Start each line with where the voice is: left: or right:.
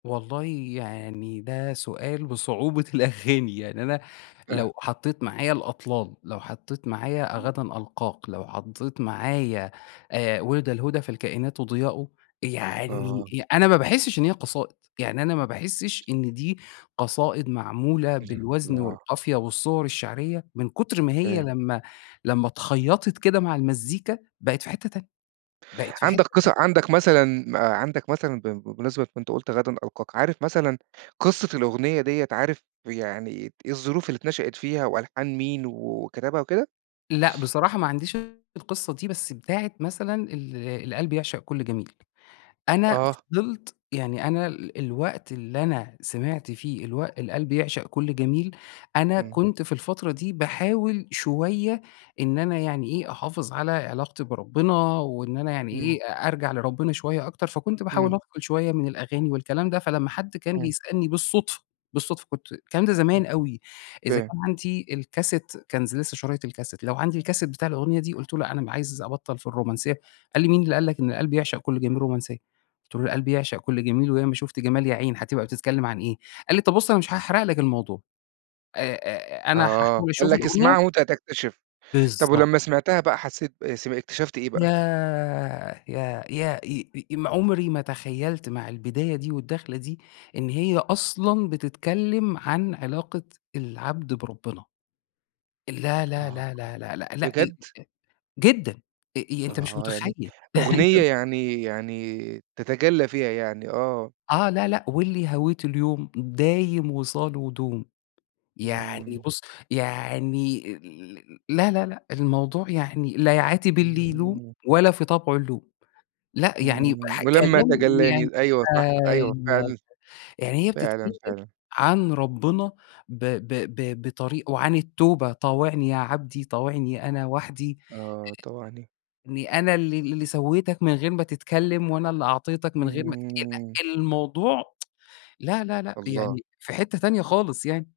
left: والله يعني ده سؤال بصعوبة الأغاني، يعني أنا،
right: آه.
left: لو حطيت معايا الأطلال، لو حطيت معايا غدًا ألقاك، لو حطيت معايا، آآ، وِلد الهدى فالكائنات ضياء، يعني
right: آه.
left: أ أنا ما باحِسش إن هي قصائد، يعني أنا ما باحِسش إن دي، قصائد معمولة
right: [unintelligible]
left: بالوزن
right: آه.
left: والقافية والصور الشعرية، من كتر ما هي
right: فاهم.
left: لمّا لمّا اتخيطت كده مع المزيكا، بقت في حتّة تانية، بقت في حتّة
right: عندك
left: تانية.
right: قصّة عندك مثلًا ما عندك مثلًا ب ب بمناسبة كُنت قُلت غدًا ألقاك، عارف مثلًا قصّة الأغنية ديّة، عارف يعني إيه الظروف اللي اتنشأت فيها وألحان مين و وكتبها وكده؟
left: لأ، بصراحة ما عنديش القصّة دي بس بتاعة مثلًا ال القلب يعشق كل جميل، أنا
right: آه.
left: فضلت يعني أنا ال الوقت اللي أنا سمعت فيه الوقت القلب يعشق كل جميل، أنا
right: امم.
left: كنت في الفترة دي باحاول شويّة، إن أنا يعني إيه، أحافظ على علاقتي بربنا وإن أنا يعني إيه،
right: امم.
left: أ أرجع لربنا شويّة أكتر، فكنت
right: امم.
left: باحاول أفصل شويّة من الأغاني والكلام ده، فلمّا حد كان
right: امم.
left: بيسألني بالصدفة، بالصدفة كنت الكلام ده
right: امم،
left: زمان أوي، إذا
right: فاهم.
left: كان عندي الكاسيت كان ذ لسّه شرايط الكاسيت، لو عندي الكاسيت بتاع الأغنية دي، قلتُ له: "لأ، أنا عايز أبطّل في الرومانسيّة." قال لي: "مين اللي قال لك إن القلب يعشق كل جميل، رومانسيّة؟" قلتُ له: "القلب يعشق كل جميل، وياما شُفت جمال يا عين هاتبقى بتتكلّم عن إيه؟" قال لي: "طَب، بُص أنا مش هأحرق لك الموضوع." آآ، آآ، أنا
right: آه،
left: هاحاول
right: قال
left: أشوف
right: لك
left: الأغنية.
right: اسمعها وأنت هتكتشف. طَب
left: بالضبط.
right: ولمّا سمعتها بقى، حسّيت ب سمعت اكتشفت إيه بقى؟
left: ياه! يا يا أ أ أم عمري ما تخيلت مع البداية دي والدخلة دي، إن هي أصلًا بتتكلّم عن علاقة العبد بربنا. لأ، لأ،
right: آه،
left: لأ،
right: آه،
left: لأ، لأ، لأ، لأ، إ إ إ
right: بجد؟
left: جدًا. أ أ أنت مش
right: آه، يعني،
left: متخيل.
right: أغنية
left: أنت
right: يعني يعني، تتجلّى فيها يعني آه.
left: آه، لأ لأ، واللي هويته اليوم دايم وصاله دوم، يعني
right: امم.
left: بُص، يعني ال لأ لأ لأ، الموضوع يعني لا يعاتب اللي يلوم،
right: امم.
left: ولا في طبعه اللوم. لأ، يعني
right: امم،
left: واحد
right: ولمّا
left: كلام يعني
right: تجلاني أيوه، صح. أيوه
left: أيوه،
right: فعلًا،
left: يعني هي بتتكلّم
right: فعلًا، فعلًا.
left: عن ربنا، ب ب ب بطريقة وعن التوبة، طاوعني يا عبدي، طاوعني أنا وحدي،
right: آه، طاوعني.
left: آآ، إنّي أنا اللي اللي سويتك من غير ما تتكلّم وأنا اللي أعطيتك من غير ما تكلّم
right: امم.
left: لأ، الموضوع لأ لأ لأ،
right: الله!
left: يعني في حتّة تانية خالص يعني.